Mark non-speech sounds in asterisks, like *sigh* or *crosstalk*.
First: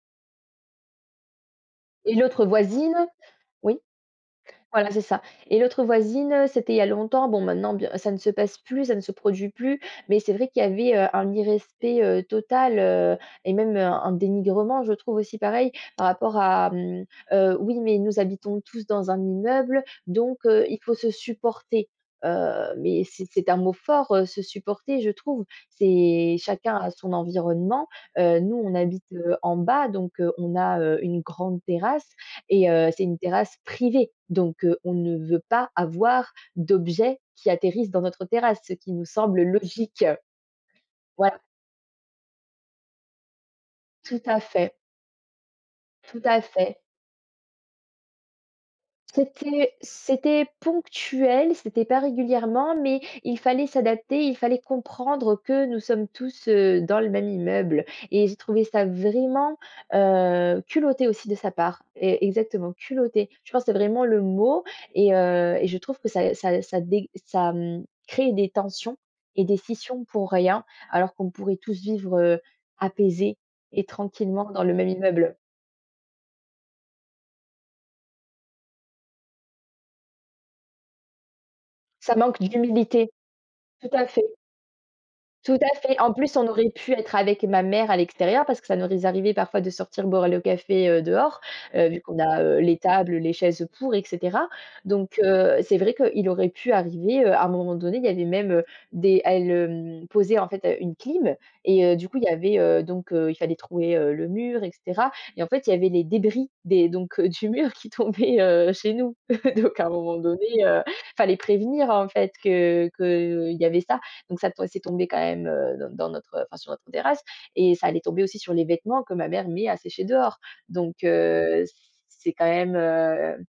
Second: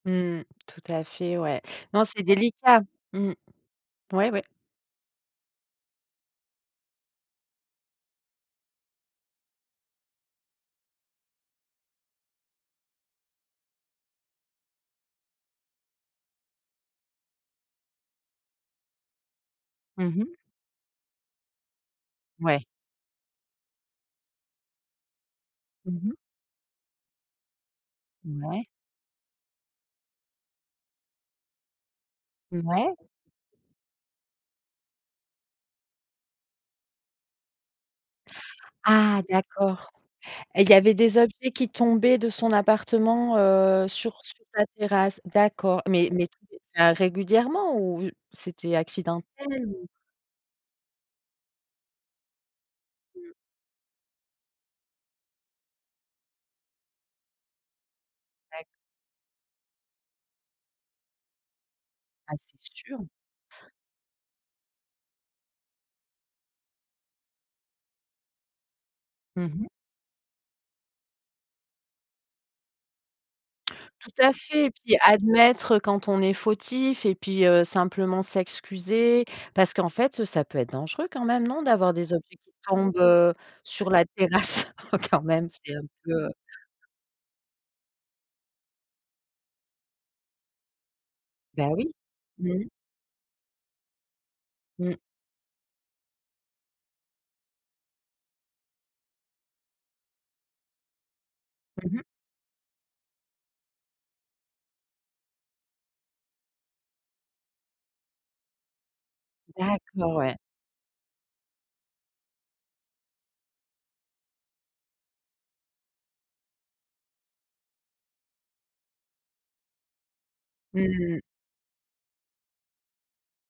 Mmh mh. Tout à fait, ouais. Non, Et c'est l'autre délicat. voisine Mmh. oui, Ouais, ouais. voilà, c'est ça et l'autre voisine, c'était il y a longtemps. Bon, maintenant, bien ça ne se passe plus, ça ne se produit plus mais c'est vrai qu'il y avait, heu, un irrespect, heu, total, heu et même, heu, un dénigrement, je trouve aussi pareil par rapport à, mmh, heu, «Oui, mais nous habitons tous dans un immeuble, Mmh mh. donc heu, il faut se supporter», Ouais. heu, mais c'est c'est un mot fort, heu, se supporter, je trouve, Mmh mh. c'est chacun a son environnement, heu, nous, Ouais. on habite, heu, en bas, donc heu, on a, heu, une grande terrasse Mmh, et heu, ouais? c'est une terrasse privée, donc on ne veut pas avoir d'objets qui atterrissent dans notre terrasse, ce qui nous Ah! semble D'accord logique. et il y avait des Voilà. objets qui tombaient de son appartement, heu, sur Tout à sur ta fait. terrasse, d'accord mais Tout mais tout à fait. était régulièrement ou c'était accidentel C'était ou? c'était ponctuel, c'était pas régulièrement mais Mmh. il fallait s'adapter, il fallait comprendre que nous sommes tous, heu, dans le même immeuble et j'ai trouvé Ouais. ça vraiment, heu, culotté aussi de sa part, è Ah, exactement, c'est sur. culotté. Je pense que vraiment le mot et et heu et je trouve que ça ça ça dég ça, mmh, crée des tensions Mmh et des mh. scissions pour rien alors qu'on pourrait tous vivre, heu, apaisés et Tout à tranquillement dans fait et le même puis immeuble. admettre, heu, quand on est fautif et puis, heu, simplement s'excuser, parce qu'en fait, ça peut être dangereux quand même, non, d'avoir des Ça objets manque qui tombent, d'humilité. heu, Tout sur la à fait. terrasse, oh, quand même Tout c'est à un fait. peu, En heu plus, on aurait pu être avec ma mère à l'extérieur parce que ça nous est arrivés parfois de sortir boire le café, heu, dehors, Bah, heu, oui. vu qu'on a, heu, Mmh. les tables, les chaises pour et cetera, Mmh. donc heu, c'est vrai qu'il aurait pu arriver, heu, à un moment donné, il y avait même, heu, des elle, hem, posait, en fait, heu, une clim et heu, Mmh mh. du coup il y avait, heu, donc heu, il fallait trouver, heu, le mur et cetera et en fait, il y avait les débris des donc du mur qui tombaient, heu, chez nous, *chuckles* donc à un D'accord, moment ouais. donné, heu, il fallait prévenir, en fait, que qu'il y avait ça, donc ça to c'est tombé quand même, heu, dans dans notre enfin, sur notre terrasse et ça allait tomber aussi sur les vêtements que ma mère met à sécher dehors, Mmh donc mh, mmh. heu, c'est quand même, heu